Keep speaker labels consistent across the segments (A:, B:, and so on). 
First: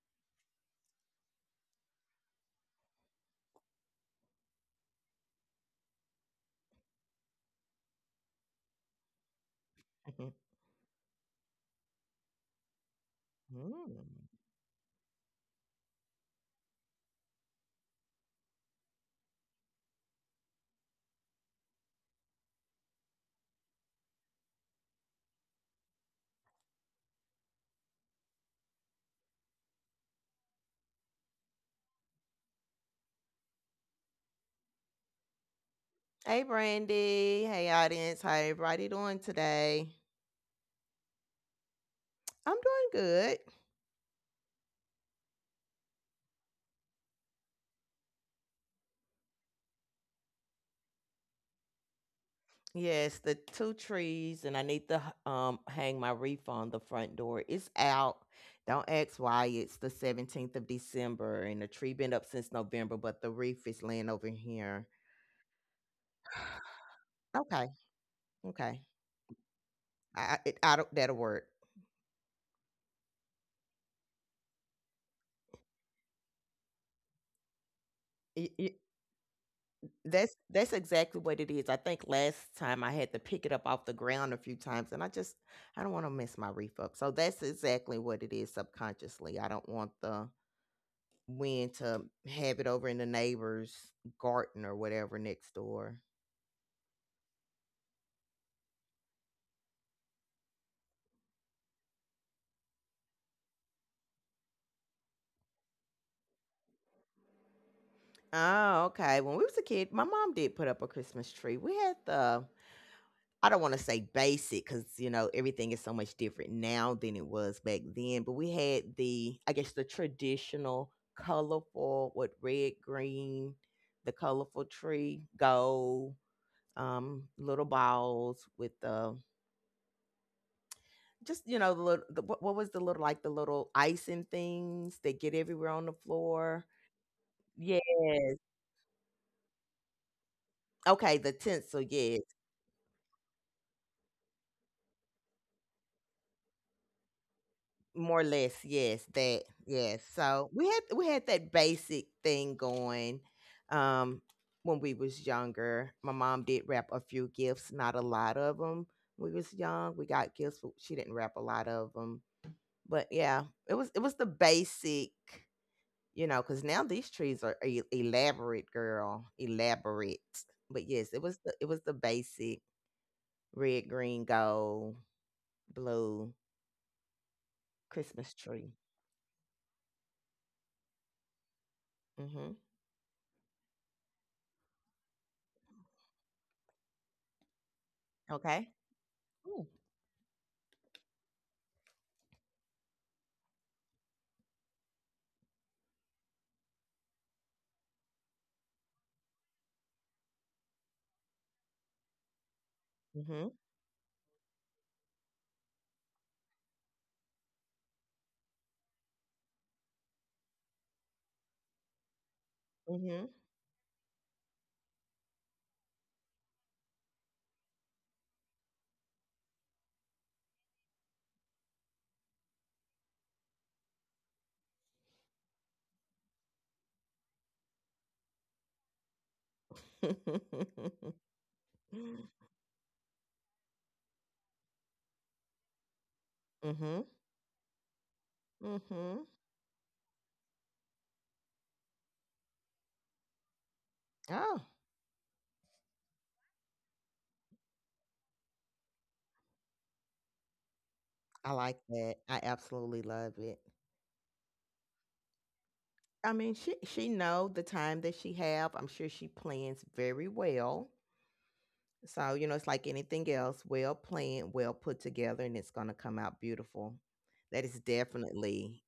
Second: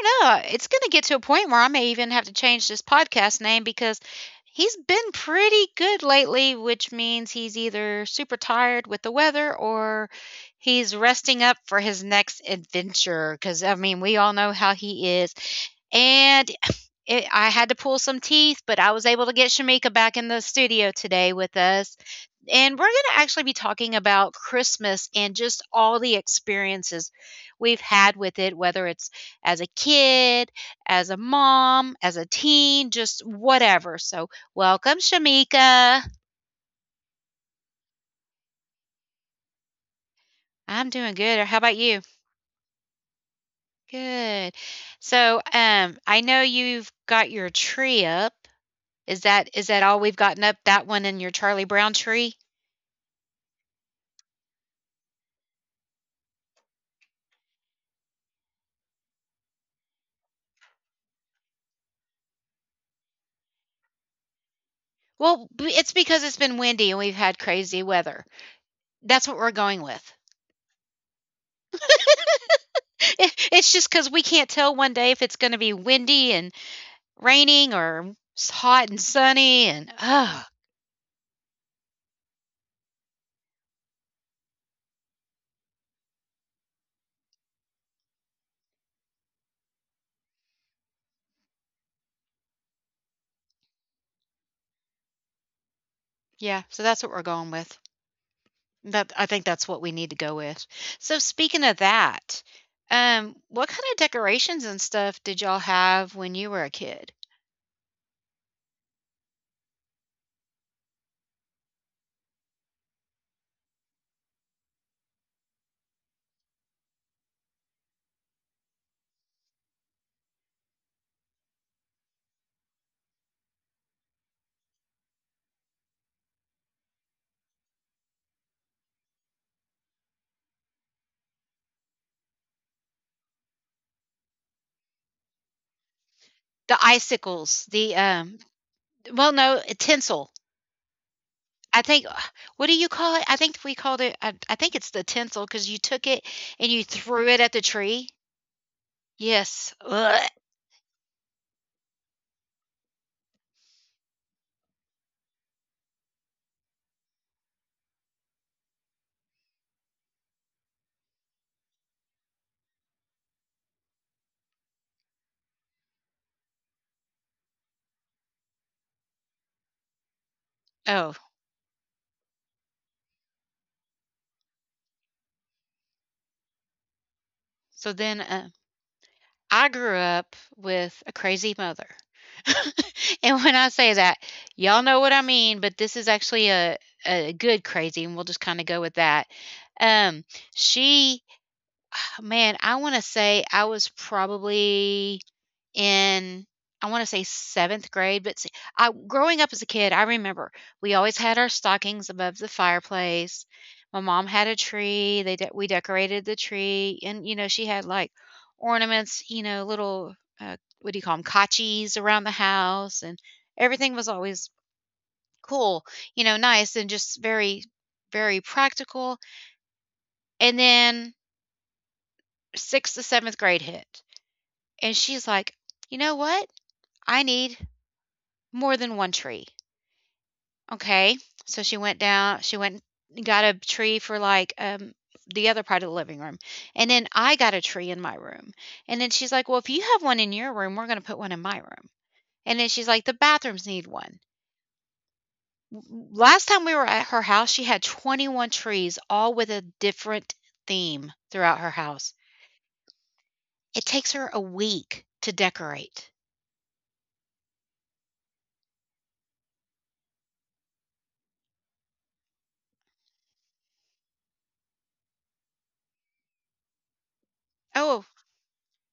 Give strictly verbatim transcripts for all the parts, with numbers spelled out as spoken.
A: don't know, uh, it's going to get to a point where I may even have to change this podcast name because he's been pretty good lately, which means he's either super tired with the weather or he's resting up for his next adventure. Because, I mean, we
B: Mhm.
A: all know how he is. And. It, I had to pull some teeth, but I was able to get Shamika back in the studio today with us. And we're going to actually be talking about Christmas and just all the experiences we've had with it, whether it's as a kid, as a mom, as a teen, just whatever. So, welcome, Shamika.
B: Hey, Brandy. Hey, audience. How everybody doing today?
A: I'm doing good. How about you?
B: I'm doing good.
A: Good. So, um, I know you've got your tree up. Is that is that all we've gotten up? That one and your Charlie Brown tree?
B: Yes, the two trees, and I need to h- um hang my wreath on the front door. It's out. Don't ask why. It's the seventeenth of December, and the tree been up since November, but the wreath is laying over here.
A: Well, b- it's because it's been windy and we've had
B: Okay,
A: crazy weather.
B: okay.
A: That's what we're going with.
B: I, I- it, I don't, That'll work.
A: It, it's just because we can't tell one day if it's going to be windy and raining or s- hot and sunny and
B: That's
A: oh
B: that's exactly what it is. I think last time I had to pick it up off the ground a few times and I just I don't want to mess my reef up. So that's exactly what it is subconsciously. I don't want the wind to have it over in the neighbor's garden or whatever next door.
A: yeah, so that's what we're going with. That, I think that's what we need to go with. So, speaking of that, um what kind of decorations and stuff did y'all have when you were a kid?
B: Oh, okay. When we was a kid, my mom did put up a Christmas tree. We had the— I don't want to say basic because you know everything is so much different now than it was back then. But we had the, I guess, the traditional colorful with red, green, the colorful tree, gold, um, little balls with the— just you know the little the, what what was the little, like the little icing things that get everywhere on the floor.
A: The icicles,
B: Yes.
A: the um, well no, tinsel.
B: Okay, the
A: I
B: tinsel.
A: think,
B: Yes.
A: what do you call it, I think we called it i, I think it's the tinsel because you took it and you threw it at the tree.
B: More or less, yes, that
A: Yes.
B: yes.
A: Ugh.
B: So we had we had that basic thing going um when we was younger. My mom did wrap a few gifts, not a lot of them. We was young. We got gifts, but she didn't wrap a lot of them. But yeah, it was it was the basic, you know, because now these trees are e- elaborate, girl, elaborate. But yes,
A: Oh.
B: it was the it was the basic red, green, gold, blue
A: So then,
B: Christmas
A: uh,
B: tree.
A: I grew up with a crazy mother.
B: Hmm.
A: And when I say that, y'all know what I mean, but this is actually a a good crazy, and we'll just kinda
B: Okay.
A: go with that. Um, she man, I wanna say I was probably in, I want to say seventh grade, but see, I, growing up as a kid, I remember we always had our stockings above the fireplace.
B: Mhm.
A: My mom had a tree. They de- we decorated the tree, and you know she had like ornaments, you know, little uh, what do you call them, kachis around the house, and
B: Mhm.
A: everything was always cool, you know, nice and just very, very practical. And then sixth to seventh grade hit, and she's like, you know what? I need more than one tree. Okay. So she went down, she went and got a tree for like um the other part of the living room.
B: Mhm.
A: And then
B: Mhm.
A: I got a tree in my room. And then she's like, "Well, if you have one in your room, we're going to put one in my room." And then she's like, "The bathrooms need one."
B: Oh,
A: W- Last time we were at her house, she had twenty-one trees all with a different theme
B: I
A: throughout her
B: like
A: house.
B: that. I absolutely love it.
A: It takes her a week to decorate.
B: I mean, she she know the time that she have. I'm sure she plans very well. So you know, it's like anything else, well planned, well put together, and it's gonna come out beautiful. That is
A: Oh,
B: definitely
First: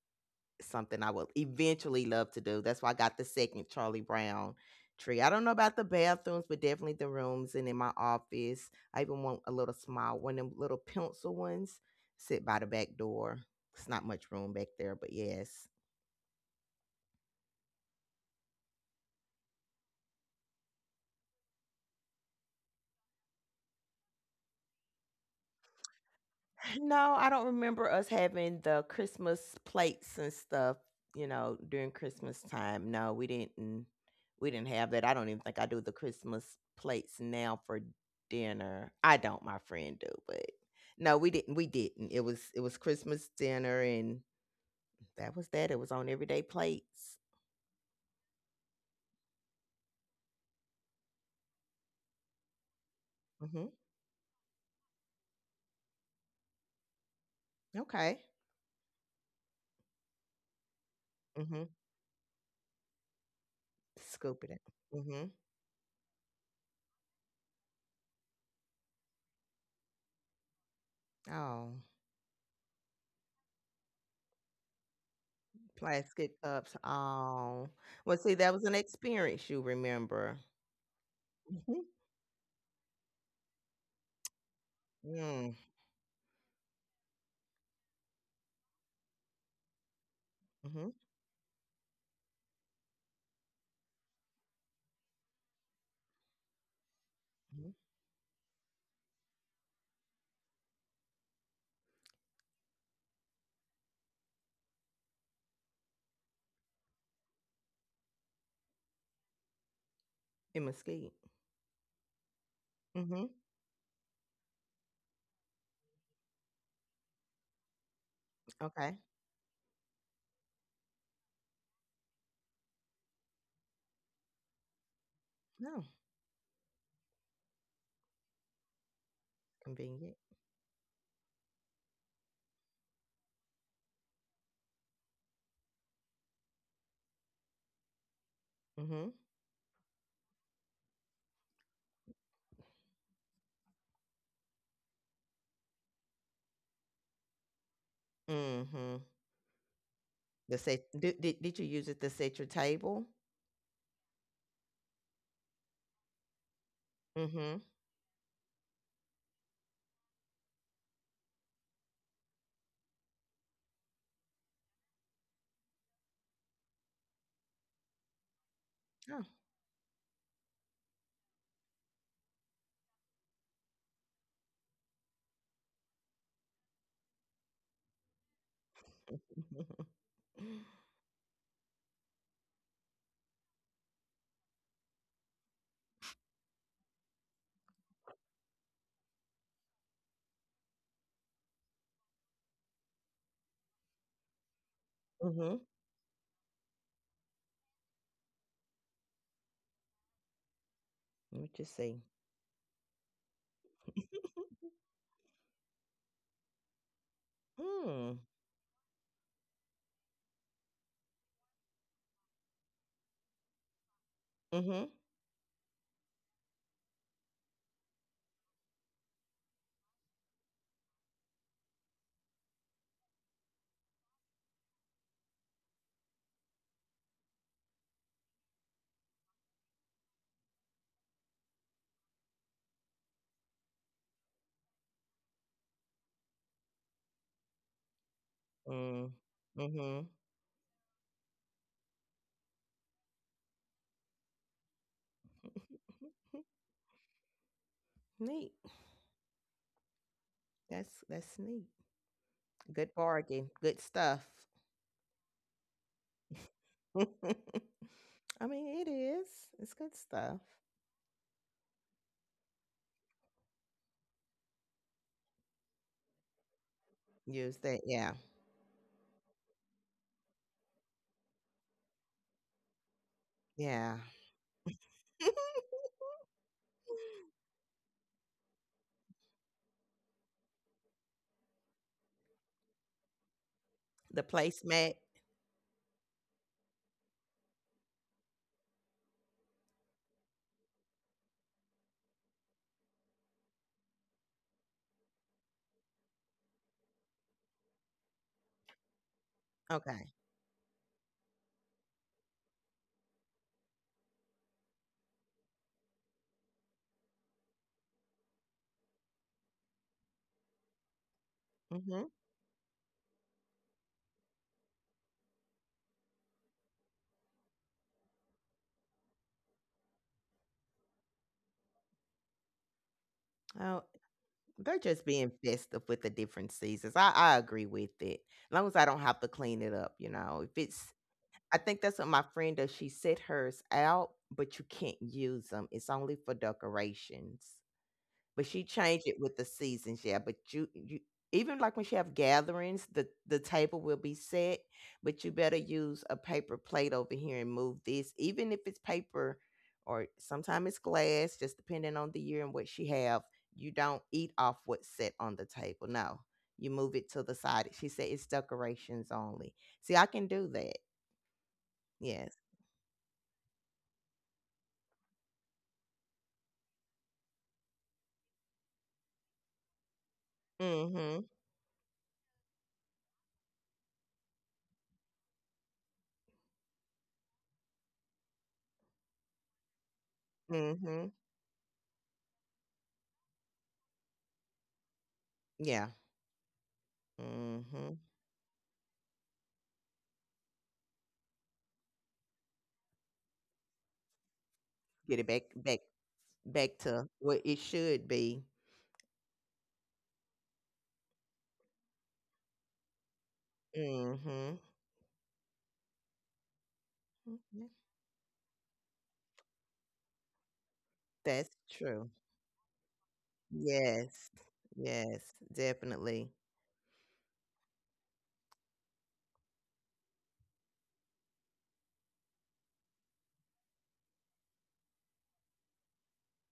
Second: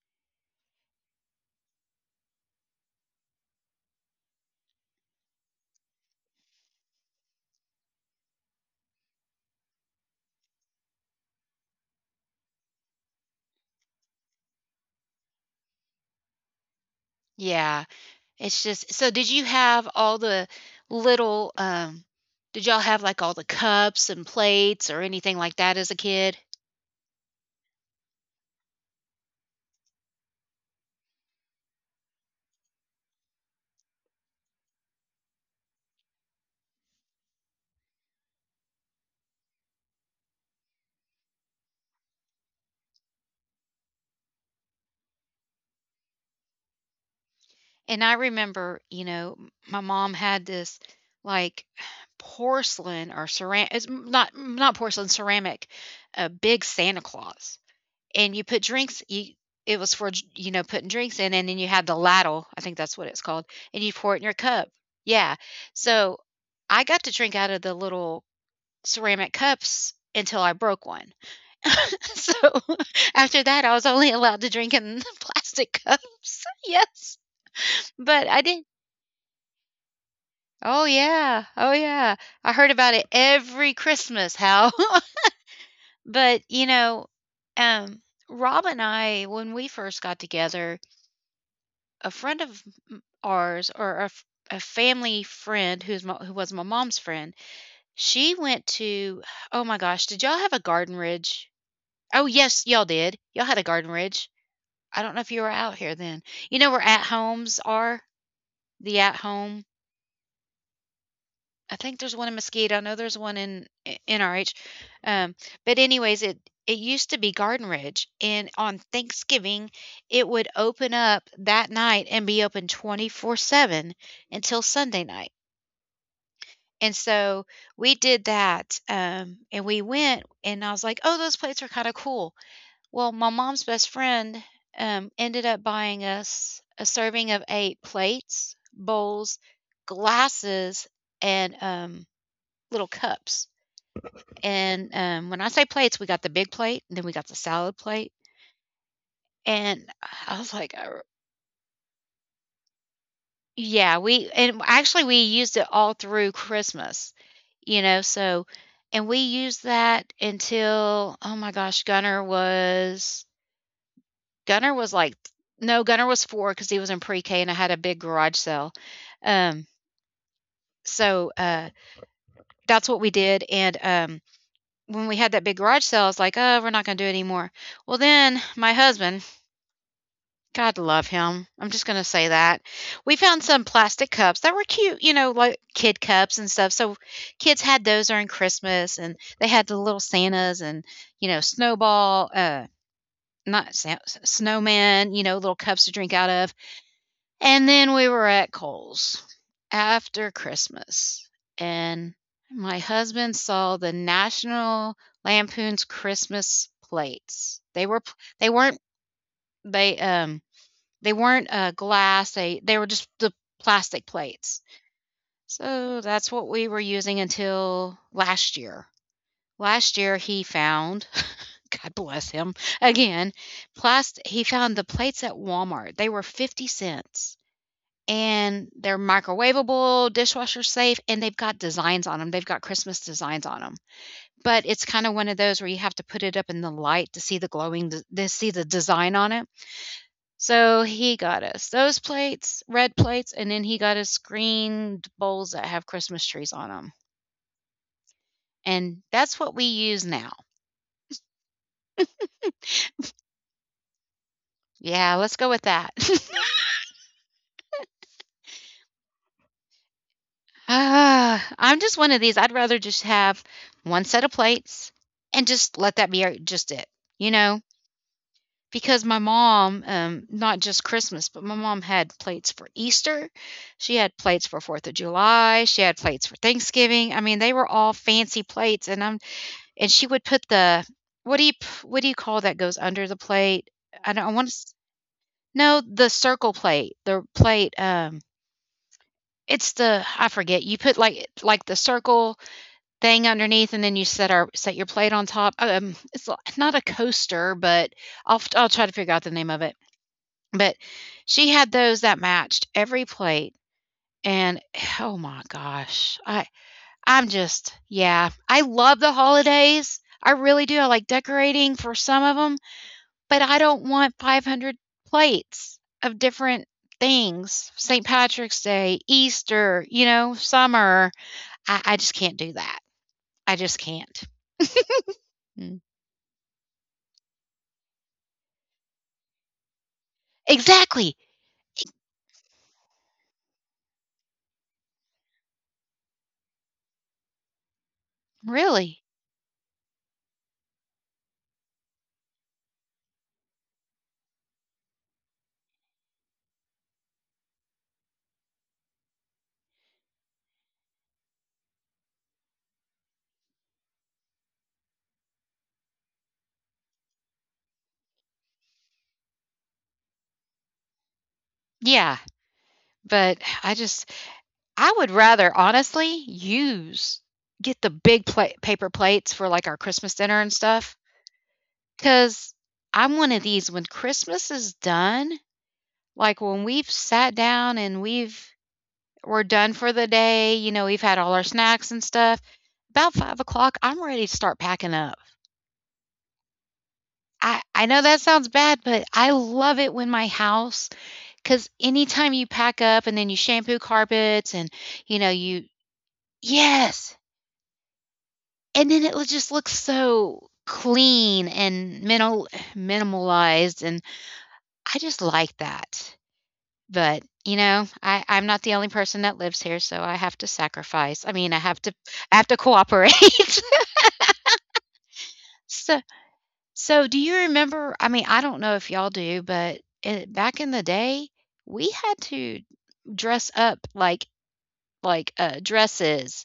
B: something I would eventually love to do. That's why I got the second Charlie Brown tree. I don't know about the bathrooms, but definitely the rooms and in my office. I even want a little small one, of them little pencil ones, sit by the back door. It's not much room back there, but yes.
A: yeah. It's just so, did you have all the little, um did y'all have, like, all the cups and plates or anything like that as a kid?
B: No, I don't remember us having the Christmas plates and stuff, you know, during Christmas time. No, we didn't we didn't have that. I don't even think I do the Christmas plates now for dinner. I don't, my friend do, but no, we didn't we didn't. It was— it was Christmas dinner and that was that. It was on everyday plates.
A: And I remember, you know, m my mom had this, like, porcelain or
B: Mhm.
A: ceramic. It's m- not not porcelain, ceramic, a big Santa Claus,
B: Okay.
A: and you put drinks you it was for j you know, putting drinks in, and then
B: Mhm.
A: you had the ladle, I think that's what it's called, and you pour it in your
B: Scoop it.
A: cup.
B: Mhm.
A: Yeah. So, I got to drink out of the little ceramic cups until I broke one.
B: Oh,
A: So after that, I was only allowed to drink in plastic
B: plastic
A: cups.
B: cups.
A: Yes,
B: Oh. Well,
A: but
B: see,
A: I
B: that was
A: did.
B: an experience you remember.
A: Oh yeah, oh yeah. I heard about it every Christmas. How?
B: Mm,
A: But you know, um, Rob and I, when we first got together,
B: mhm,
A: a friend of m- ours or a, f- a family friend who's my, who was my mom's friend,
B: mhm.
A: she went to. Oh my gosh, did y'all have a Garden Ridge? Oh, yes, y'all did. Y'all had a Garden Ridge. I don't know if you were out here then. You know where At-Homes are? The At-Home.
B: In Mesquite.
A: I think there's one in Mesquite. I know there's
B: Mhm,
A: one in i- N R H. Um, but anyways, it it used to be Garden Ridge, and on
B: okay.
A: Thanksgiving, it would open up that night and be open twenty-four seven until Sunday night.
B: No.
A: And so we did that, um, and we
B: Convenient.
A: went, and I was like, "Oh, those plates are kind of cool." Well, my mom's best friend, um, ended up buying us a serving of eight plates,
B: Mm.
A: bowls, glasses, and, um, little cups, and, um, when I say plates, we got the big plate, and then we got the salad plate,
B: Mhm, mm, mhm.
A: and I was
B: The
A: like,
B: set—
A: "Er."
B: did di did you use it to set your table?
A: Yeah, we, and actually, we used it all through Christmas,
B: Mm. Mhm.
A: you know, so, and we used that until, oh my gosh, Gunner was Gunner was like no, Gunner was four because he was in pre-K and I had a big garage sale.
B: Oh.
A: Um, so, uh, that's what we did, and, um, when we had that big garage sale, I was like, "Oh, we're not gonna do it anymore." Well, then my husband, God
B: Mm.
A: love him, I'm just gonna say that, we found some plastic cups that were cute, you know, like kid cups and stuff, so kids had those during Christmas, and they had the little Santas and, you know, snowball, uh, not snowman, you know, little
B: Mhm.
A: cups to drink out of. And then we were at Kohl's after Christmas,
B: Let me see.
A: and my husband saw the National Lampoon's Christmas plates. They were,
B: Mm,
A: they weren't they, um, they weren't, uh, glass, they they were just the plastic plates.
B: mhm,
A: So that's what we were using until last year. Last year, he found God bless him, again, plast he found the plates at Walmart. They were fifty cents. And they're microwavable, dishwasher safe, and they've got designs on them. 'em. They've got Christmas designs on them. But it's kinda one of those where you have to put it up in the light to see the glowing to see the
B: mm,
A: design on it.
B: mhm.
A: So he got us those plates, red plates, and then he got us screened bowls that have Christmas trees on them.
B: Neat.
A: And that's what we use now.
B: That's that's neat. Good bargain. Good stuff.
A: Yeah, let's go with that.
B: I mean, it is. It's good stuff.
A: uh, I'm just one of these, I'd rather just have one set of plates and just let that be our just it, you know?
B: Use that. Yeah.
A: Because my mom, um, not just Christmas, but my mom had plates for Easter, she
B: Yeah.
A: had plates for Fourth of July, she had plates for Thanksgiving. I mean, they were all fancy plates, and I'm and she would put the, what do you p- what do you call that goes under the plate? I don't
B: The
A: I want to
B: placemat?
A: no, the circle plate, the plate. Um, it's the, I forget. You put like like the circle thing underneath, and then you set our set your plate on top. Um, it's not a coaster, but I'll i I'll try to figure out the name of it,
B: Okay.
A: but she had those that matched every plate, and oh my gosh, I I'm just yeah, I love the holidays. I really do. I like decorating for
B: Mhm.
A: some of them, but I don't want five hundred plates of different things. Saint Patrick's Day, Easter, you know, summer. I I just can't do that. I just
B: Oh,
A: can't.
B: they're just being
A: Mm.
B: festive with the different seasons. I I agree with it. As long as I don't have to clean it up, you know. If it's—
A: Exactly.
B: I think that's what my friend does. She set hers out, but you can't use them. It's only for decorations, but she
A: Really.
B: changed it with the seasons. Yeah, but you— you even like when she have gatherings, the the table will be set, but you better use a paper plate over here and move this, even if it's paper or sometimes it's glass, just depending on the year and what she have. You don't eat off what's set on the table. No, you move it to the side. She said it's decorations only. See, I can do that.
A: Yeah,
B: Yes.
A: but I just I would rather honestly use get the big pla- paper plates for like our Christmas dinner and stuff,
B: Mm-hmm.
A: cuz I'm one of these when Christmas is done, like when we've sat down and we've we're done for the day, you know, we've
B: Mm-hmm.
A: had all our snacks and stuff. About five o'clock, I'm ready to start packing up.
B: Yeah.
A: I, I
B: Mm-hmm.
A: know that sounds bad, but I love it when my house, because anytime you pack up and then you shampoo carpets and, you
B: Get
A: know,
B: it back—
A: you,
B: back back to
A: yes,
B: what it should be.
A: and then it will just look so clean and minimal minimalized, and
B: Mhm.
A: I just like that. But, you
B: Mhm.
A: know, I I'm not the only person that lives here, so I have to sacrifice. I
B: That's
A: mean, I have to
B: true.
A: I have to cooperate.
B: Yes. Yes,
A: So,
B: definitely.
A: so do you remember, I mean, I don't know if y'all do, but, eh, back in the day, we had to dress up, like, like uh, dresses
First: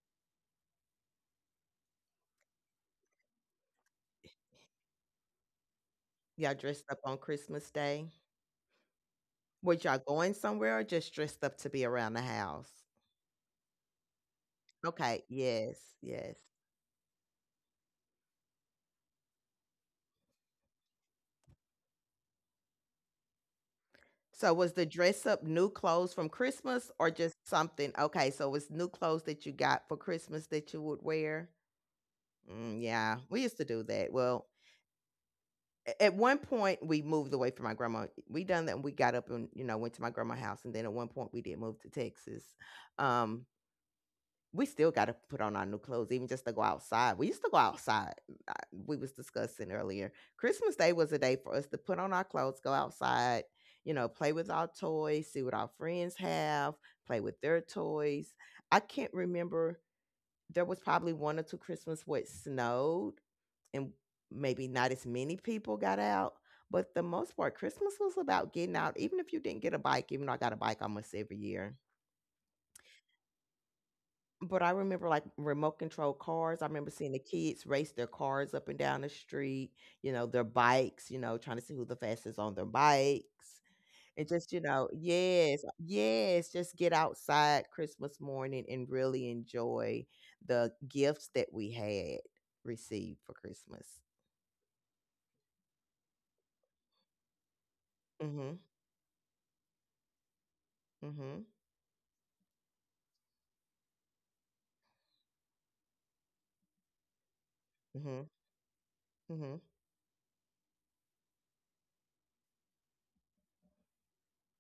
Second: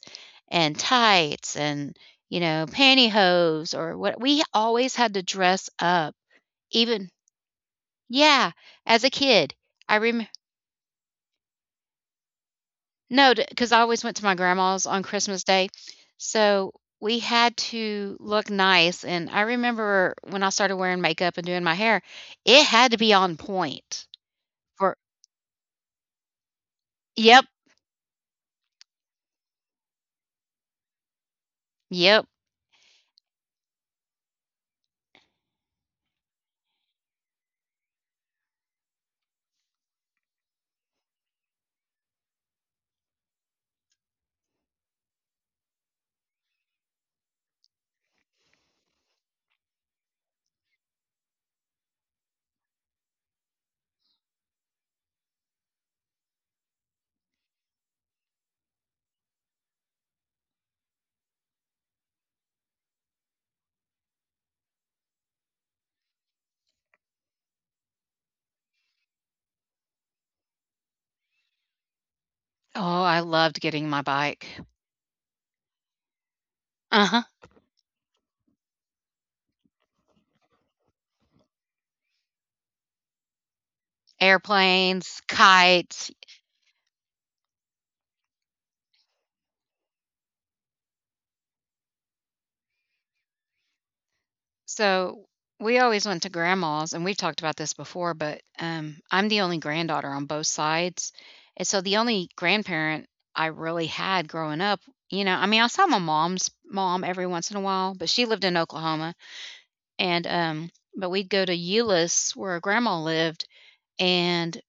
A: and tights and you know pantyhose, or what, we always had to dress up
B: Y'all dressed up
A: even,
B: on Christmas Day?
A: yeah, as a kid.
B: Was
A: I
B: y'all
A: remember,
B: going somewhere or just dressed up to be around the house?
A: no, because I always went to my grandma's on
B: Okay,
A: Christmas Day.
B: yes, yes.
A: So we had to look nice and I remember when I started wearing makeup and doing my hair it had to be on point.
B: So was the
A: For,
B: dress up new clothes from Christmas or just
A: yep,
B: something? Okay, so it's new clothes that you got for Christmas that you would wear?
A: yep.
B: Mm, yeah, we used to do that. Well, a- at one point we moved away from my grandma. We done that and we got up and you know went to my grandma's house and then at one point we did move to Texas. Um we still got to put on our new clothes even just to go outside. We used to go outside. I, we was discussing earlier. Christmas day was a day for us to put on our clothes, go outside, you know, play with our toys, see what our friends have, play with their toys. I can't remember— there was probably one or two Christmas where it snowed and maybe not as many people got out. But the most part, Christmas was about getting out, even if you didn't get a bike, even though I got a bike almost every year.
A: Oh, I loved getting my bike.
B: But I remember like remote control cars. I remember seeing
A: Uh-huh.
B: the kids race their cars up and down the street, you know, their bikes, you know, trying to see who the fastest on their bikes. And just, you know,
A: Airplanes,
B: yes,
A: kites.
B: yes, just get outside Christmas morning and really enjoy the gifts that we had received for Christmas.
A: So we always went to grandma's, and we've talked about this before, but
B: Mhm.
A: um, I'm the only granddaughter on both sides.
B: Mhm.
A: And so the only grandparent I really had growing up, you know, I mean, I saw my mom's mom every once in a while, but she
B: Mhm.
A: lived in Oklahoma.
B: Mhm.
A: And, um, but we'd go to Euless where grandma lived. And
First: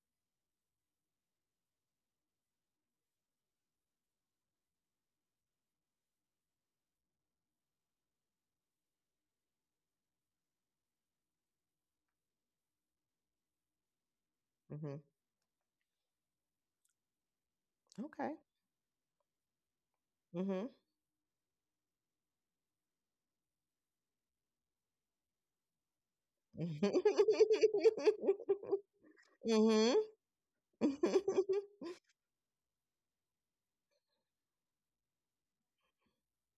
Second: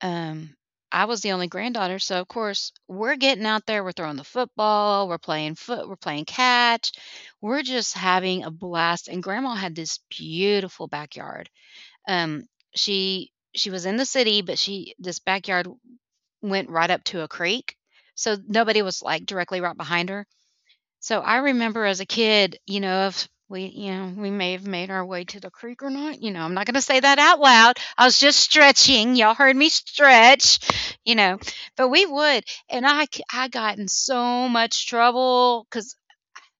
A: um, I was the only granddaughter, so of course we're getting out there, we're throwing the football, we're playing foot, we're playing catch, we're just having a blast. And grandma had this beautiful backyard. Um, she she was in the city, but she
B: Mhm.
A: this backyard went right up to a creek,
B: Okay.
A: so nobody was like directly right behind her.
B: Mhm.
A: So I remember as a kid, you know, if we, you know, we may have made our way to the creek or not. You know, I'm not going to say that out loud. I was just stretching. Y'all heard me
B: Mhm.
A: stretch, you know, but we would. And I, c- I got in so much trouble because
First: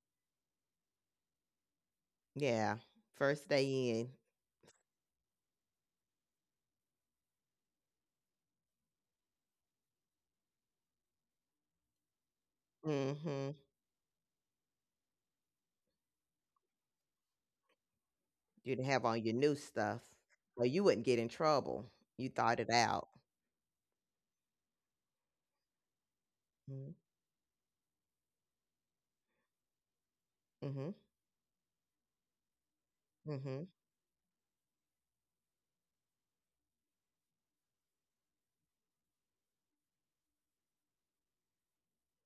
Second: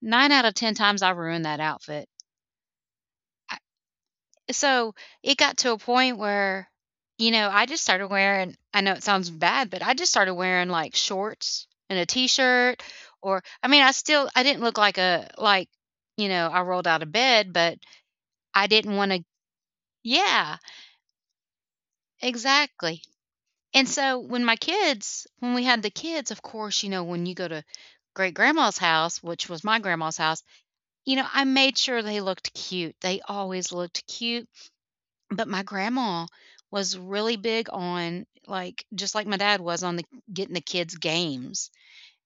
A: nine out of ten times I ruined that outfit.
B: Yeah. First day in.
A: So, it got to a point where, you know, I just started wearing I know it sounds bad, but I just started wearing, like, shorts and a t-shirt. Or
B: Mhm.
A: I mean, I still I didn't look like a like, you know, I rolled out of bed, but I
B: You'd
A: didn't
B: have
A: wanna
B: on your new stuff,
A: Yeah,
B: or you wouldn't get in trouble. You thought it
A: exactly.
B: out.
A: And so, when my kids When we had the kids, of course, you
B: Mhm.
A: know, when you go to great-grandma's house, which was my grandma's house,
B: Mhm.
A: you know, I made sure they looked cute. They
B: Mhm.
A: always looked cute. But my grandma was really big on, like just like my dad was on the getting the kids games,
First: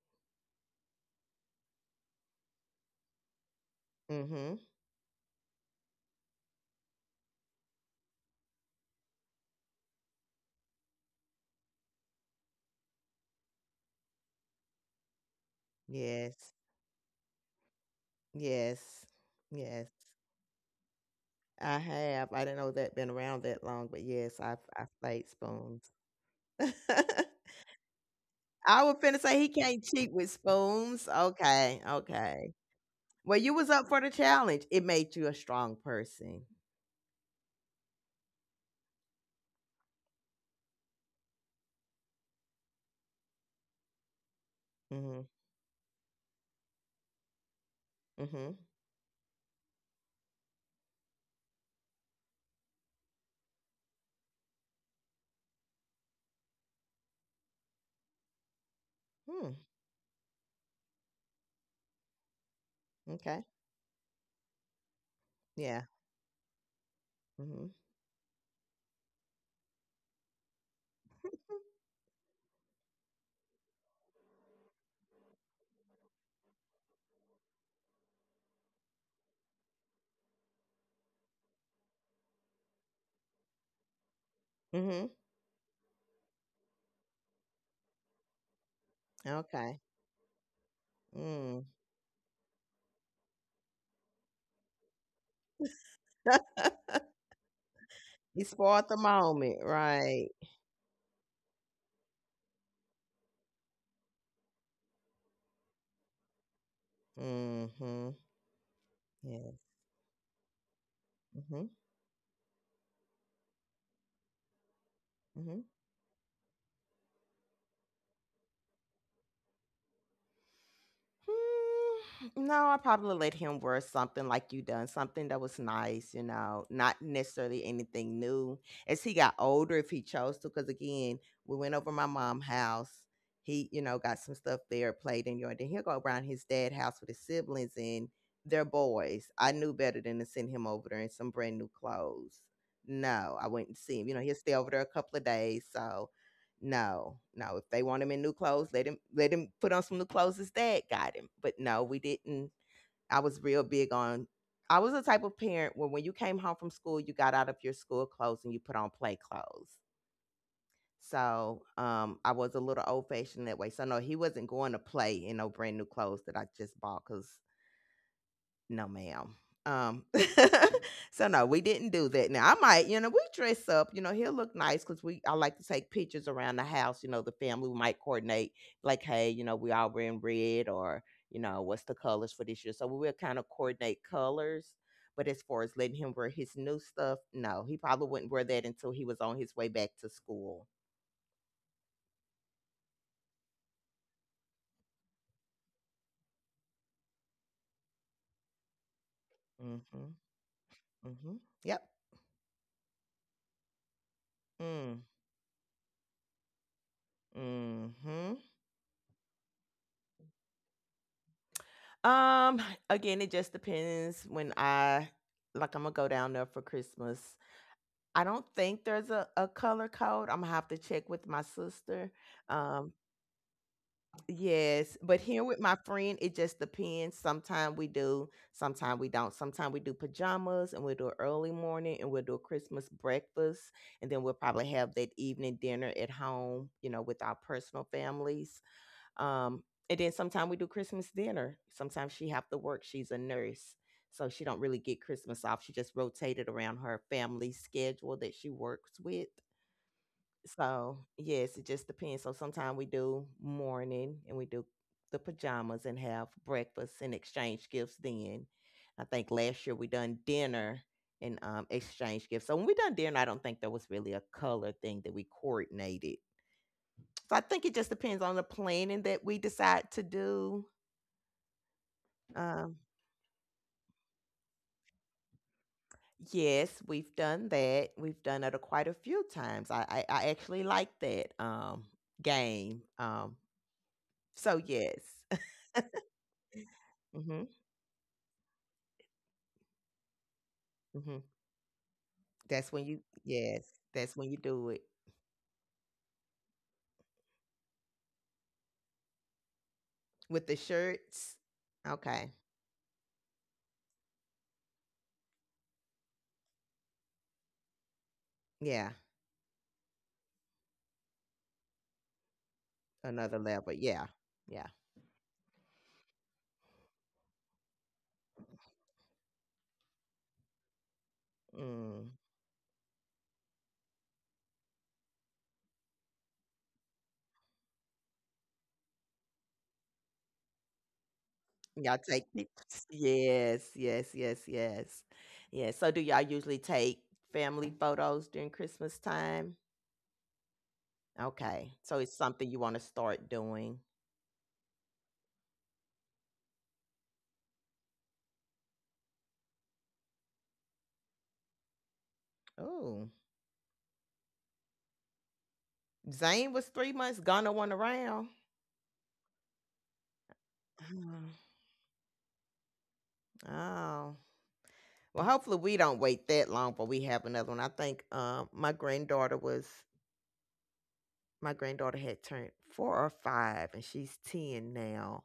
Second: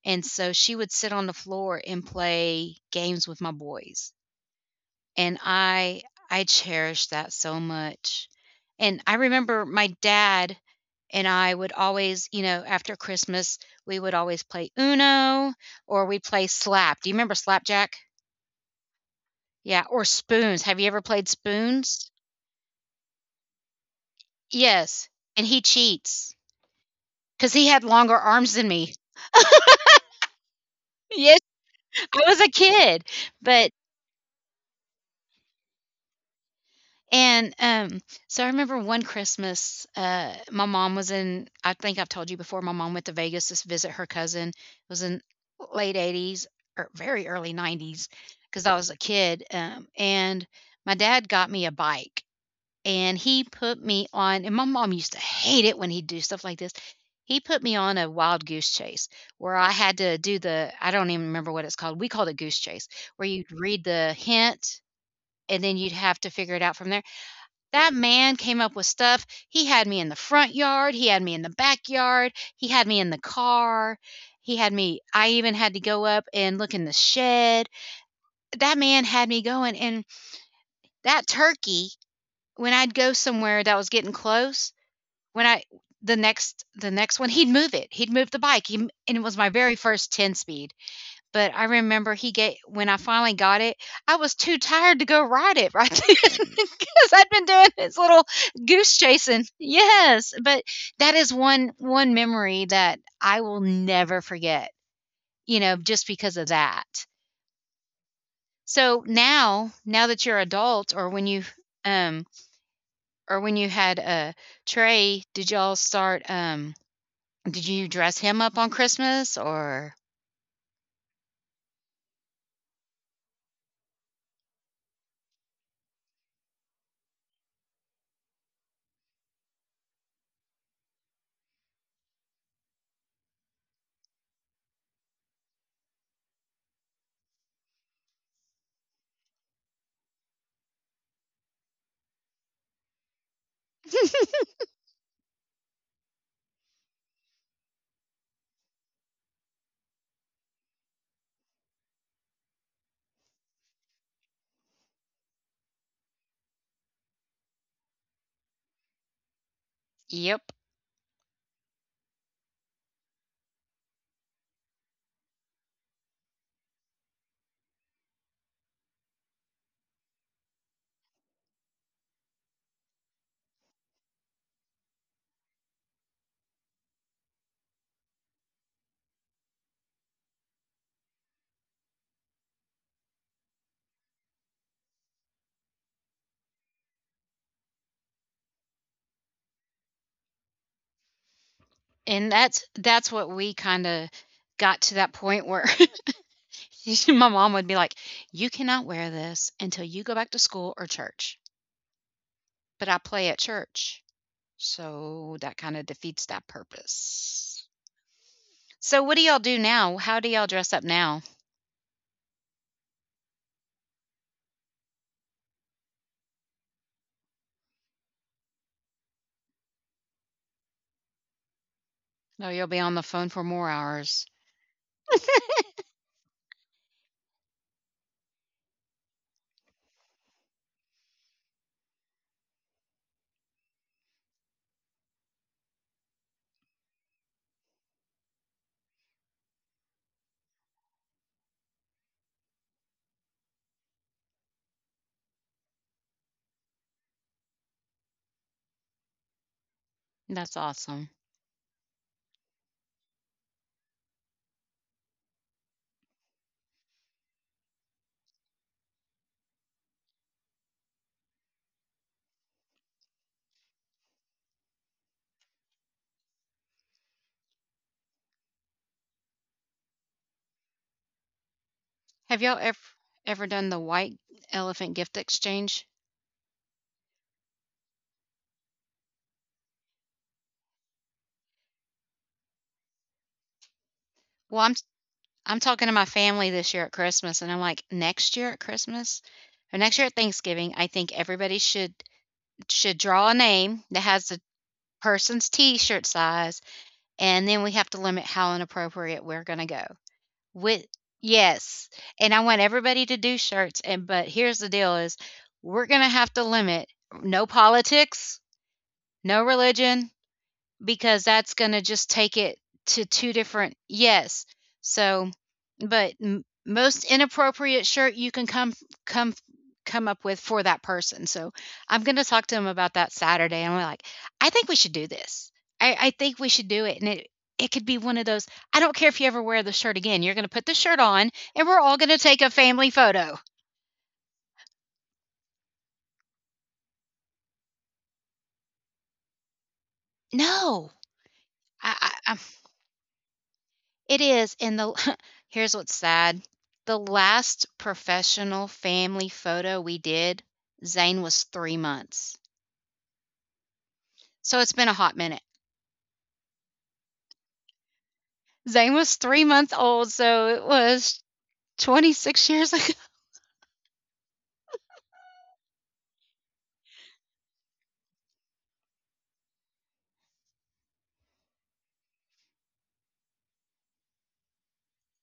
A: and so she would sit on the floor and play games with my boys,
B: Mhm.
A: and I I cherished that so much, and I remember my dad and I would always, you know, after Christmas, we would always play Uno or we play
B: Yes.
A: Slap. Do you remember Slapjack?
B: Yes.
A: Yeah,
B: Yes.
A: or Spoons. Have you ever played
B: I
A: Spoons?
B: have. I didn't know that been around that long, but yes, I've I've
A: Yes,
B: played
A: and he
B: spoons.
A: cheats. 'Cause he had longer arms than
B: I
A: me.
B: was finna say he can't cheat with spoons.
A: Yes,
B: Okay,
A: I was a
B: okay.
A: kid,
B: Well, you was
A: but
B: up for the challenge. It made you a strong person.
A: and, um, so I remember one Christmas, uh, my mom was in I think I've told you before, my mom went to Vegas to visit her cousin. It was in
B: Mhm.
A: late eighties or very early nineties,
B: Mhm.
A: because I was a kid, um, and my dad got me a bike. And he put me on and my mom used to hate it when he'd do stuff like this. He put me on a wild goose chase
B: Hmm.
A: where I had to do the I don't even remember what it's called. We called it goose chase, where you'd
B: Okay.
A: read the hint and then
B: Yeah.
A: you'd have to figure it out from there.
B: Mhm.
A: That man came up with stuff. He had me in the front yard, he had me in the backyard, he had me in the car. He had me I even had to go up and look in the shed. That man had me going and that turkey when I'd go somewhere that was getting close,
B: Mhm.
A: when I the next the next one, he'd move it. He'd move the bike. He and it was my very
B: Okay.
A: first ten speed, but I
B: Mm.
A: remember he ga when I finally got it, I was too tired to go ride it right then because 'cause I'd been doing this little
B: He spoiled
A: goose
B: the
A: chasing.
B: moment, right?
A: Yes, but that is one one memory that I will never forget, you know, just because of that.
B: Mhm.
A: So
B: Yes.
A: now now that you're adult or when you,
B: Mhm.
A: um or when you had, a Trey, did
B: Mhm.
A: y'all start, um did you dress him up on Christmas or
B: Hmm. No, I probably let him wear something like you done, something that was nice, you know, not necessarily anything new. As he got older, if he chose to, because again, we went over my mom's house. He, you know, got some stuff there, played in yard. Then he'll go around his dad's house with his siblings and their boys. I knew better than to send him over there in some brand new clothes. No, I wouldn't see him. You know, he'll stay over there a couple of days. So no, no. If they want him in new clothes, let him— let him put on some new clothes. His dad got him, but no, we didn't. I was real big on— I was the type of parent where when you came home from school, you got out of your school clothes and you put on play clothes.
A: Yep,
B: So um, I was a little old fashioned that way. So no, he wasn't going to play in no brand new clothes that I just bought because no, ma'am. Um, so no, we didn't do that. Now I might, you know, we dress up. You know, he'll look nice because we— I like to take pictures around the house. You know, the family we might coordinate, like, hey, you know, we all wearing red, or you know, what's the colors for this year? So we will kind of coordinate colors. But as far as letting him wear his new stuff, no, he probably wouldn't wear that until he was on his way back to school.
A: and that's that's what we kinda got to that point where my mom would be like, "You cannot wear this until you
B: Mm-hmm.
A: go back to school or
B: Mm-hmm.
A: church."
B: Yep.
A: But I play at church,
B: Mm.
A: so that kinda defeats that purpose.
B: Hmm.
A: So what do y'all do now? How do y'all dress up now?
B: Um, Again, it just depends when I— like I'm gonna go down there for Christmas. I don't think there's a, a color code. I'm gonna have to check with my sister.
A: Oh, you'll be
B: Um,
A: on the phone for more hours.
B: yes, but here with my friend, it just depends. Sometimes we do, sometimes we don't. Sometimes we do pajamas and we'll do an early morning and we'll do a Christmas breakfast, and then we'll probably have that evening dinner at home, you know, with our personal families. Um, and then sometimes we do Christmas dinner. Sometimes she have to work. She's a nurse, so she don't really get Christmas off. She just rotated around her family schedule that she works with.
A: That's
B: So
A: awesome.
B: yes, it just depends. So sometimes we do morning and we do the pajamas and have breakfast and exchange gifts. Then I think last year we done dinner and um, exchange gifts. So when we done dinner, I don't think there was really a color thing that we coordinated. So I think it just depends on the planning that we decide to do.
A: Have y'all
B: Um,
A: ever ever done the white elephant gift exchange?
B: yes, we've done that. We've done it a, quite a few times. I, I, I actually like that um, game. Um, so
A: Well, I'm
B: yes.
A: I'm talking to my family this year at Christmas,
B: hmm
A: and I'm like, next year at Christmas or next year at Thanksgiving, I think
B: hmm
A: everybody should
B: That's when you
A: should draw a
B: yes,
A: name that
B: that's when
A: has
B: you
A: the
B: do it
A: person's T-shirt size, and then we have to limit how inappropriate we're gonna go
B: with the
A: with.
B: shirts.
A: Yes,
B: Okay,
A: and I want everybody to do shirts, and but here's the deal: is we're gonna have to limit no politics,
B: yeah,
A: no religion, because that's going to just take it to two
B: another level.
A: different
B: Yeah,
A: yes.
B: yeah.
A: So, but m- most inappropriate shirt you can come come come up with for that person. So, I'm
B: Mm.
A: going to talk to him about that Saturday and we're like, "I think we should do this. I I think we should do it." And it it could be one of those, I don't care if you ever wear the shirt again. You're going to put the shirt on and we're
B: Y'all
A: all going to
B: take
A: take
B: yes.
A: a family photo.
B: Yes, yes, yes, yes. Yes. So do y'all usually take family photos during Christmas time?
A: No.
B: Okay. So it's
A: I, I,
B: something you want to start doing.
A: It is, and the here's what's sad. The last professional family photo we did, Zane was three months.
B: Oh.
A: So it's been a hot minute.
B: Zane was three months, Ghana one around.
A: Zane was three months old, so it was
B: Mm.
A: twenty-six years ago.
B: Oh. Well, hopefully we don't wait that long but we have another one. I think um my granddaughter was my granddaughter had turned four or five and she's ten now.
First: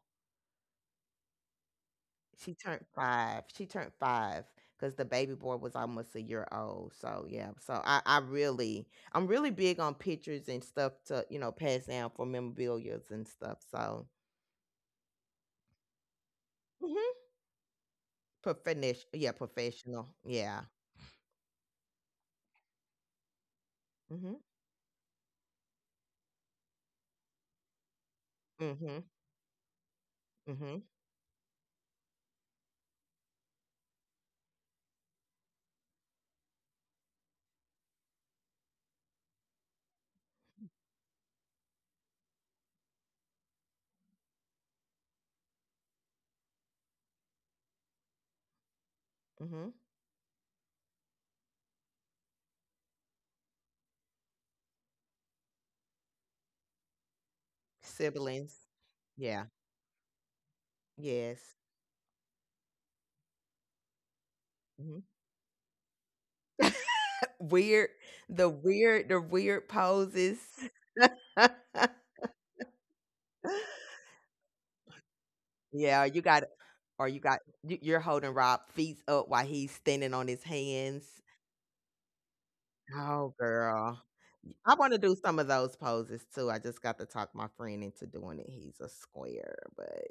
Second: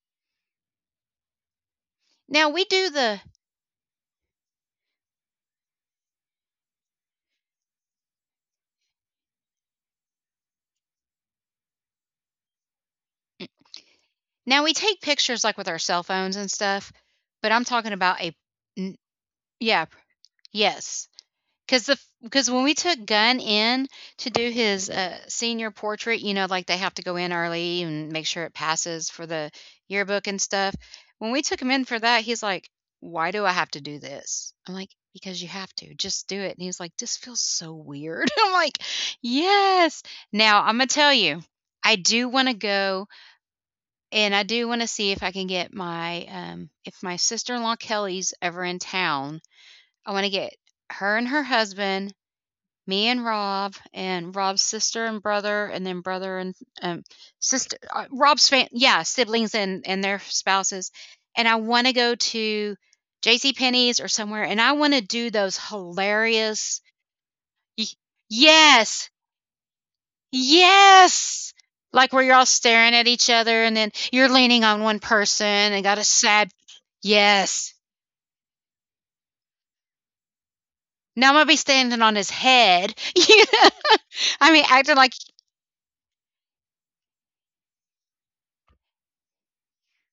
A: Now
B: She
A: we
B: turned
A: do the
B: five. She turned five because the baby boy was almost a year old, so, yeah. So, I I really I'm really big on pictures and stuff to, you know, pass down for memorabilia and stuff, so
A: now we take pictures like with our cell phones and stuff,
B: mhm.
A: but I'm talking about a n
B: Profenesh, yeah,
A: yeah,
B: professional. Yeah.
A: yes. Because the because when we took Gunn in to
B: Mhm.
A: do his uh, senior portrait, you know, like they have to go in early and make sure it
B: Mhm.
A: passes for the yearbook and stuff.
B: Mhm.
A: When we took him in for that, he's like, "Why do I have to do this?" I'm like, "Because you have to. Just do it." And he's like, "This feels so weird." I'm like, "Yes." Now I'm gonna tell you, I do want to go and I do want to see if I can get my um, if my sister in law Kelly's ever in town.
B: Mhm.
A: I want to get her and her husband me and Rob and Rob's sister and brother, and then brother and um, sister, uh, Rob's fan,
B: Siblings.
A: yeah,
B: Yeah.
A: siblings and and their spouses. And I
B: Yes.
A: want to go to J C. Penney's or somewhere, and I want to
B: Mhm.
A: do those hilarious. y-
B: Weird, the
A: Yes,
B: weird the weird poses.
A: yes. Like where you're all staring at each other, and then you're leaning on one person and got a
B: Yeah, you got,
A: sad.
B: or you got
A: Yes.
B: you you're holding Rob feet up while he's standing on his hands.
A: Now I'm gonna be standing on his head.
B: Oh,
A: You know?
B: girl.
A: I mean,
B: I I
A: acting
B: wanna
A: like
B: do some of those poses too. I just got to talk my friend into doing it. He's a square, but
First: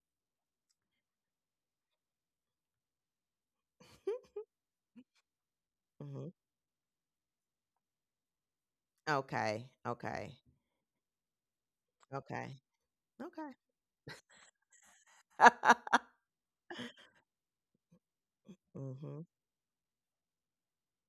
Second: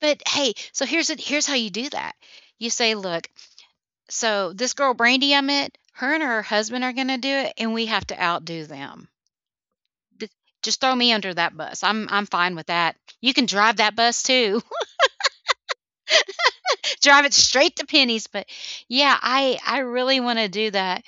A: But hey, so here's it. Here's how you do that. You say, look, so this girl Brandy I met, her and
B: mhm.
A: her husband are going to do it, and we have to outdo them.
B: Okay,
A: D-
B: okay,
A: Just throw me under that bus. I'm I'm
B: okay,
A: fine with that. You can
B: okay.
A: drive that bus too. Drive it straight to Penny's. But yeah,
B: Mhm.
A: I I really want to do that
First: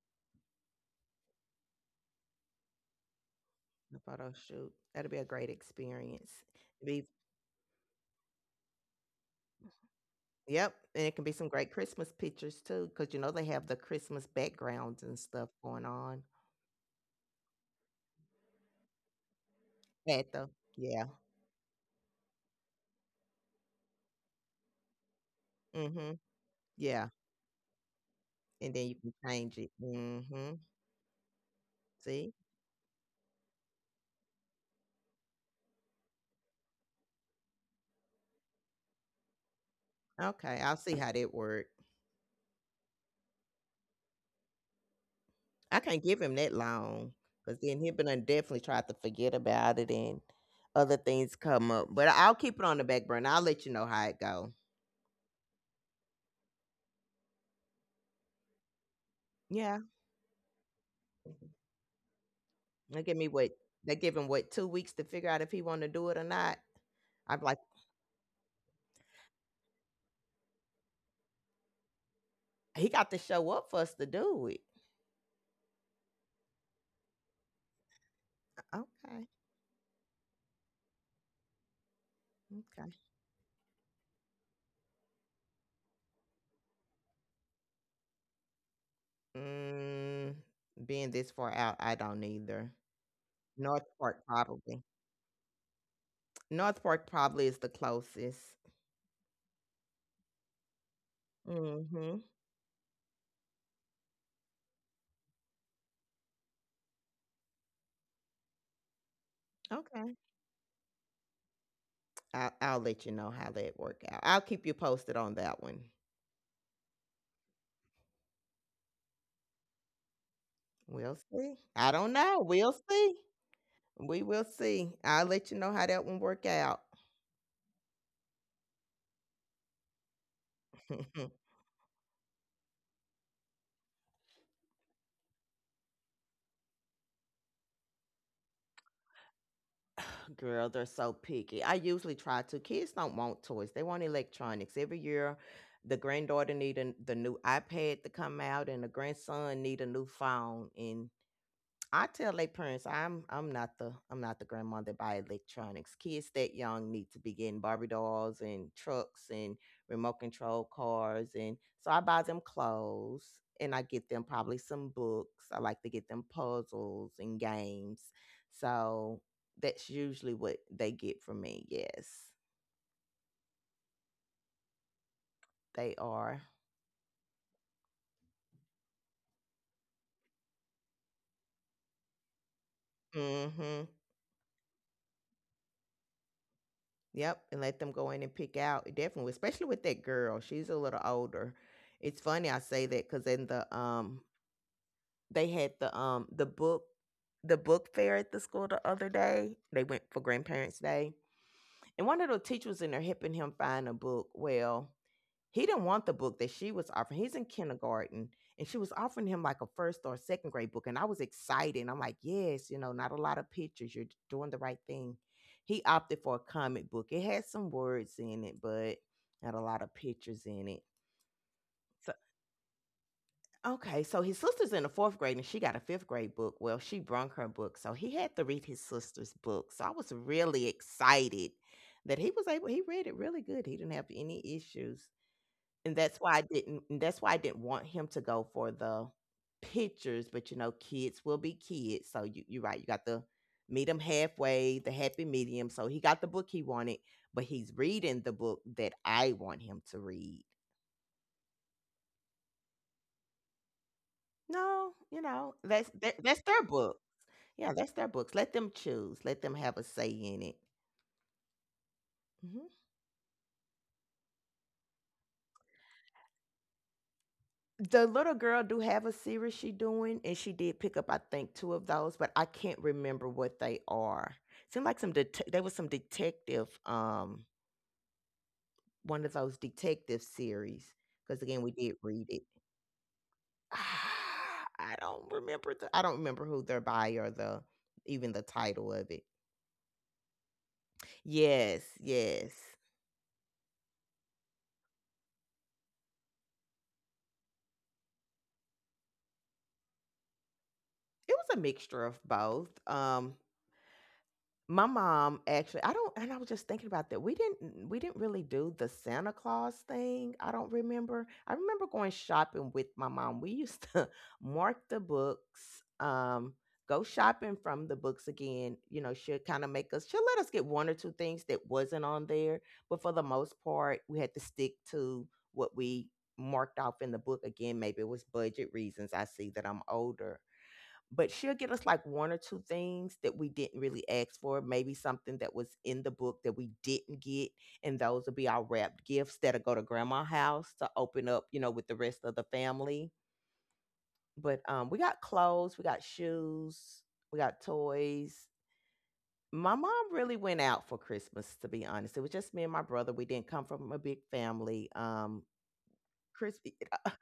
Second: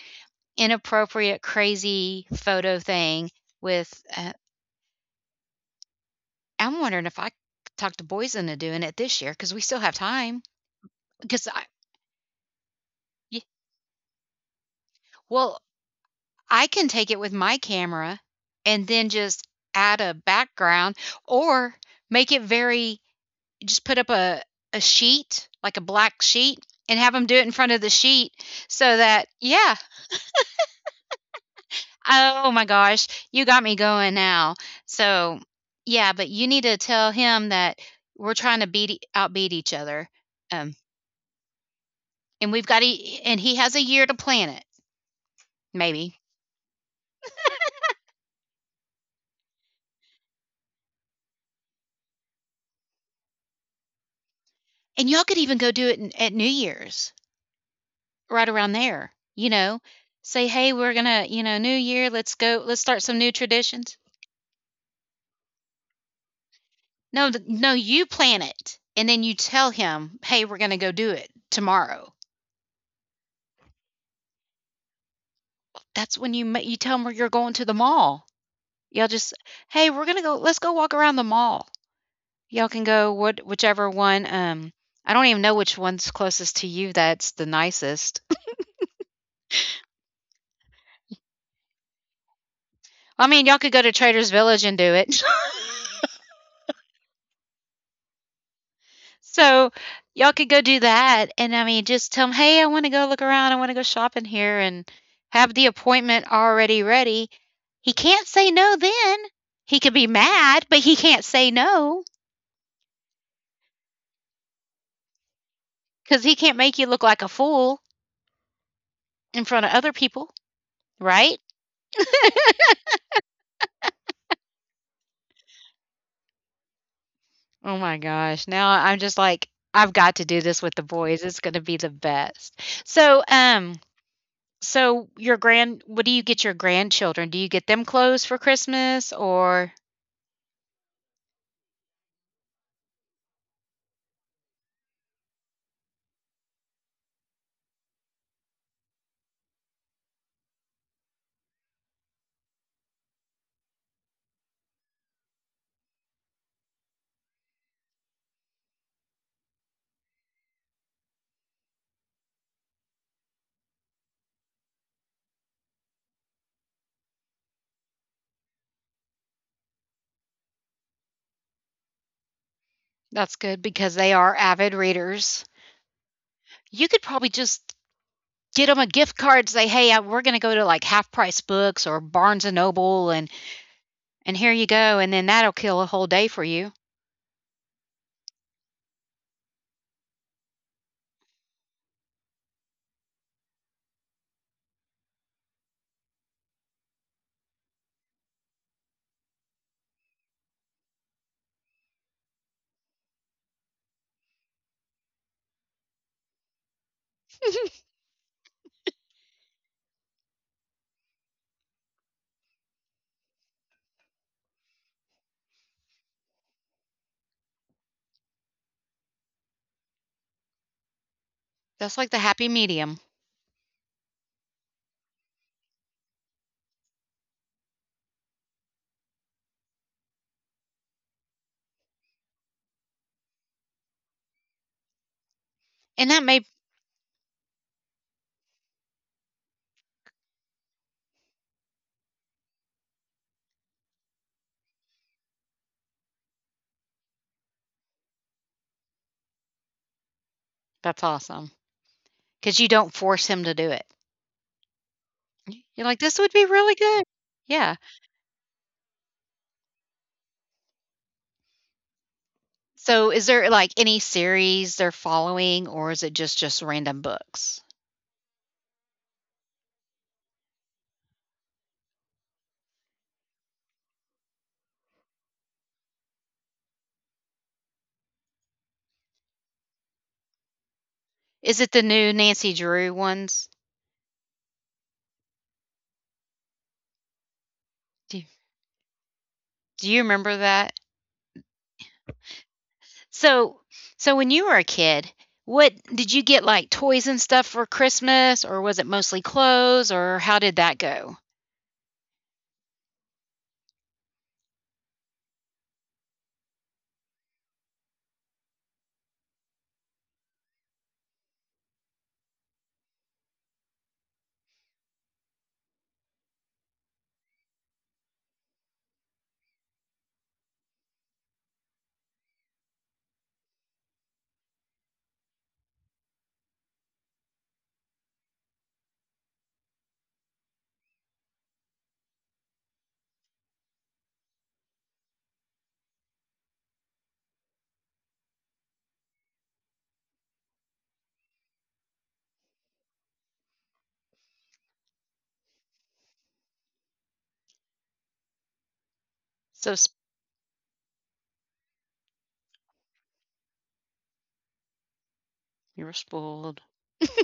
A: inappropriate, crazy photo thing with.
B: The photo
A: Uh,
B: shoot, that'll be a great experience.
A: I'm
B: Be
A: wondering if I could talk to boys into doing it this year because we still have time.
B: yep, and it can be
A: Because
B: some
A: I,
B: great Christmas pictures too, because you know,
A: y-
B: they have the Christmas backgrounds and stuff
A: well,
B: going on
A: I can take it with my camera and then just add a
B: at the
A: background
B: yeah.
A: or make it very just put up a a sheet, like a
B: Mhm.
A: black sheet, and have
B: Yeah.
A: have 'em do it in front of the sheet
B: And then
A: so
B: you can
A: that
B: change it.
A: yeah.
B: Hmm. See?
A: Oh my gosh, you got me going now. So, yeah, but you need to tell him that we're trying to beat e outbeat each other,
B: Okay,
A: um,
B: I'll see how that works.
A: and we've got a and he has a year to plan it,
B: I can't
A: maybe.
B: give him that long because then he'll be done definitely try to forget about it and other things come up. But I'll keep it on the back burner. I'll let you know how it go.
A: And y'all could even go do it in at New Year's. Right around there, you
B: Yeah.
A: know? Say, "Hey, we're gonna you know, New Year, let's go let's
B: They
A: start
B: give
A: some
B: me
A: new
B: what, they
A: traditions."
B: give him what, two weeks to figure out if he want to do it or not. I'm
A: No, th
B: like,
A: no, you plan it, and then you tell him, "Hey, we're gonna go do it tomorrow."
B: he got to show up for us to do it.
A: That's when you ma you tell him where you're going to the mall. Y'all
B: Okay.
A: just, "Hey, we're gonna go let's go walk around the mall." Y'all
B: Okay.
A: can go what whichever one, um I don't even know which one's closest to you that's the nicest.
B: Mm, being this far out, I don't either.
A: I mean, y'all could go
B: North
A: to
B: Park
A: Trader's Village and
B: probably.
A: do it.
B: North Fork probably is the closest.
A: So y'all could go do that, and I mean, just
B: Hmm.
A: tell tell 'em, "Hey, I wanna go look around, I wanna go shopping here," and have the appointment already ready. He can't say no then. He could be
B: Okay.
A: mad, but he can't say no
B: I'll, I'll let you know how that work out. I'll keep you posted on that one.
A: because he can't make you look like a fool in front of other people,
B: We'll
A: right?
B: see. I don't know. We'll see. We will see. I'll let you know how that one work out.
A: Oh my gosh, now I'm just like, "I've got to do this with the boys, it's gonna be the best." So, um, so your grand what do you get your grandchildren? Do you get them clothes for Christmas or
B: Girl, they're so picky. I usually try to. Kids don't want toys. They want electronics. Every year, the granddaughter need a, the new iPad to come out, and the grandson need a new phone. And I tell their parents I'm I'm not the I'm not the grandma that buy electronics. Kids that young need to be getting Barbie dolls and trucks and remote control cars, and so I buy them clothes and I get them probably some books. I like to get them puzzles and games. So that's usually what they get from me. Yes.
A: That's good because they are avid readers.
B: They are.
A: You could probably just get them a gift card and say, "Hey, I, we're going to go to like Half Price Books or Barnes and Noble and
B: Mhm.
A: and here you go." And then that'll kill a whole day for you.
B: Yep, and let them go in and pick out. Definitely, especially with that girl. She's a little older. It's funny I say that because in the um they had the um the book the book fair at the school the other day. They went for grandparents day. And one of the teachers was in there helping him find a book. Well, he didn't want the book that she was offering. He's in kindergarten and she was offering him like a first or second grade book. And I was excited. And I'm like, yes, you know, not a lot of pictures. You're doing the right thing. He opted for a comic book. It had some words in it, but not a lot of pictures in it.
A: That's like
B: So
A: the happy medium.
B: okay, so his sister's in the fourth grade and she got a fifth grade book. Well, she brung her book, so he had to read his sister's book. So I was really excited that he was able. He read it really good. He didn't have any issues, and
A: And
B: that's
A: that
B: why
A: may
B: I didn't. and That's why I didn't want him to go for the pictures. But you know, kids will be kids. So you, you're right. You got to meet him halfway, the happy medium. So he got the book he wanted, but he's reading the book that I want him to read.
A: That's awesome cuz you don't force him to do it.
B: No, you know,
A: You're
B: that's
A: like,
B: that,
A: "This would
B: that's
A: be
B: their
A: really
B: book.
A: good."
B: Yeah,
A: Yeah.
B: that's their books. Let them choose. Let them have a say in it. Mhm.
A: So is there like any series they're following or is it just just random books?
B: The little girl do have a series she doing, and she did pick up I think two of those, but I can't remember what they are. Seemed like some det- there was some detective, um, one of those detective series. Because
A: Is
B: again, we
A: it the
B: did
A: new
B: read it.
A: Nancy Drew ones?
B: Ah, I don't remember the. I don't remember who they're by or the
A: Do,
B: even the title of it.
A: do you remember that?
B: Yes, yes.
A: So, so when you were a kid, what did you get like toys and stuff for Christmas, or was it mostly clothes, or how did that go?
B: It was a mixture of both. Um, My mom actually I don't and I was just thinking about that. We didn't we didn't really do the Santa Claus thing. I don't remember. I remember going shopping with my mom. We used to mark the books, um, go shopping from the books again. You know, she'll kind of make us she'll let us get one or two things that wasn't on there, but for the most part, we had to stick to what we marked off in the book again. Maybe it was budget reasons. I see that I'm older, but she'll get us like one or two things that we didn't really ask for, maybe something that was in the book that we didn't get, and those will be our wrapped gifts that'll go to grandma's house to open up, you know, with the rest of the family. But um, we got clothes, we got shoes, we got toys.
A: So
B: My
A: sp-
B: mom really went out for Christmas, to be honest. It was just me and my brother. We didn't come from a big family. Um,
A: you were spoiled.
B: Chris,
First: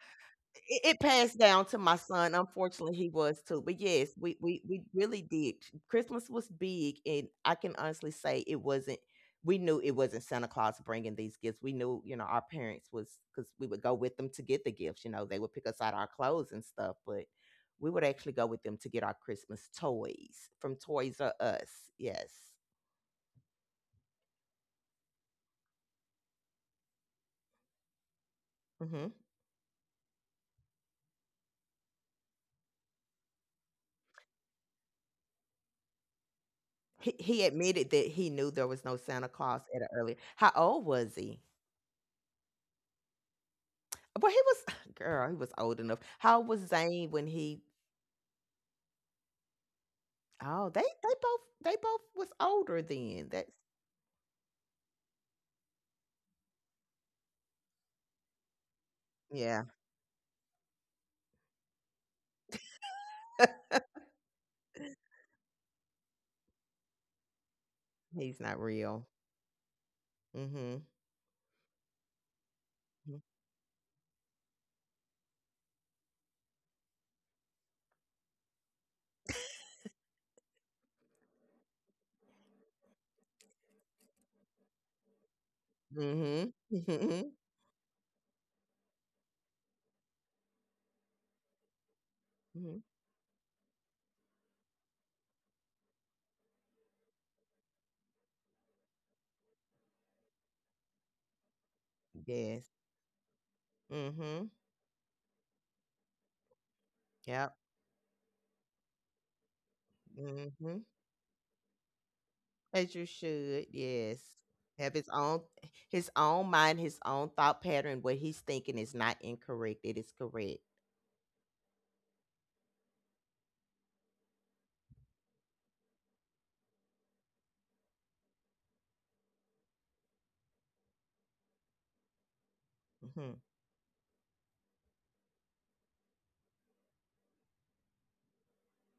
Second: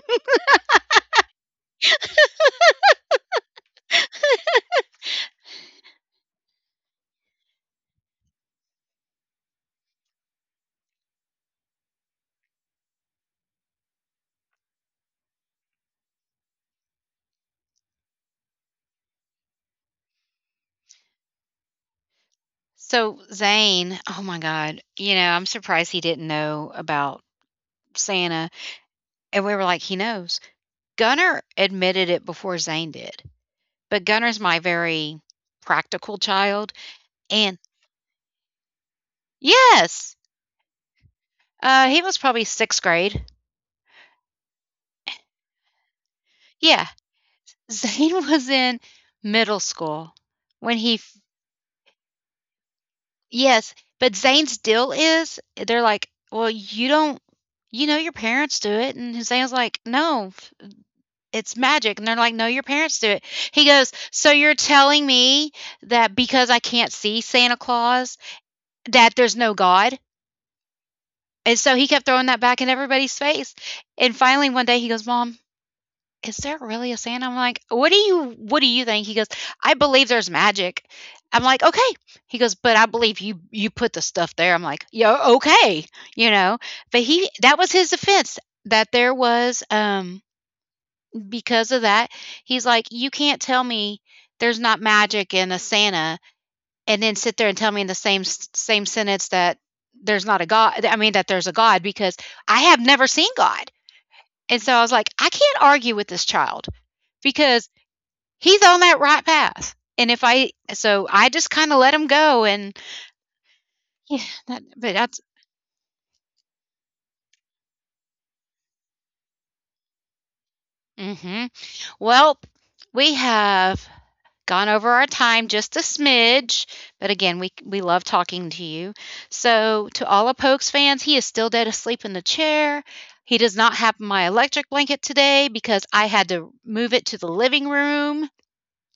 B: It it passed down to my son, unfortunately, he was too, but yes, we we we really did. Christmas was big, and I can honestly say it wasn't, we knew it wasn't Santa Claus bringing these gifts. We knew, you know, our parents was, because we would go with them to get the gifts. You know, they would pick us out our clothes and stuff, but we would actually go with them to get our Christmas toys from Toys R Us. Yes.
A: So Zane, oh my God, you know, I'm surprised he didn't know about Santa.
B: Hmm.
A: And we were like, he knows. Gunnar admitted it before Zane did. But Gunnar's my very practical child.
B: He, he
A: And
B: admitted that he knew there was no Santa Claus at an
A: yes,
B: early. How old was he?
A: uh, he was probably sixth grade.
B: Well, he was girl, he was old enough. How old was
A: Yeah.
B: Zayn when he
A: Zayn was in middle school
B: oh,
A: when
B: they
A: he f
B: they both they both was older then. That's
A: yes, but Zayn's deal is they're like, "Well, you don't you know your parents do it," and Zayn's
B: yeah,
A: like, "No, it's magic," and they're like, "No, your parents do it." He goes, "So you're telling me that because I can't see Santa Claus,
B: he's not real.
A: that there's no God?"
B: Mhm.
A: And so he kept throwing that back in
B: Mhm.
A: everybody's face, and finally one day he goes, "Mom, is there really a Santa?" I'm like, "What do you what do you think?" He goes, "I believe there's magic." I'm like, "Okay." He goes, "But I believe you you put the stuff there." I'm like, "Yeah, okay." You
B: Mm.
A: know, but
B: Mhm.
A: he that was his defense that there was um because of that. He's
B: Mhm.
A: like, "You can't tell me there's not magic in a Santa and then sit there and tell me in the same same sentence that there's not a God. I mean that there's a God because I
B: Yes.
A: have never seen God."
B: Mhm.
A: And so I was like, "I can't argue with this child."
B: Yep.
A: Because he's on that right path. And if
B: Mm.
A: I,
B: Mhm.
A: so I just kind of let him go. And
B: As you should. Yes.
A: yeah, that,
B: Have
A: but
B: his
A: that's,
B: own, his own mind, his own thought pattern. What he's thinking is not incorrect. It is correct.
A: hmm well, we have gone over our time just a smidge, but again, we, we love talking to you. So to all of Pokes fans, he is still dead asleep in the chair.
B: Mhm.
A: He does not have my electric blanket today because I had to move it to the living room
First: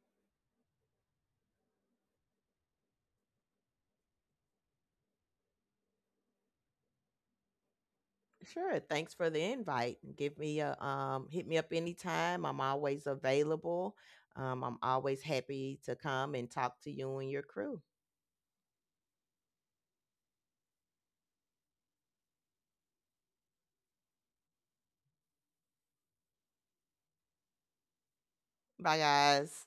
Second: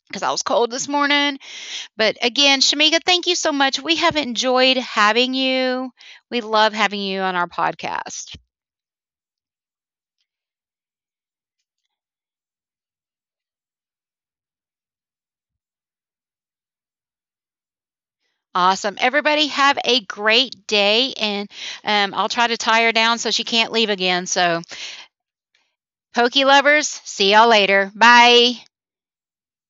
A: because I was cold this morning. But again, Shamika, thank you so much. We have enjoyed having you. We love having you on our podcast.
B: Sure. Thanks for the invite. Give me a um, hit me up anytime. I'm always available. Um, I'm always happy to come and talk to you and your crew.
A: Awesome. Everybody have a great day. And um, I'll try to tie her down so she can't leave again. So, Pokey lovers, see y'all later. Bye.
B: Bye, guys.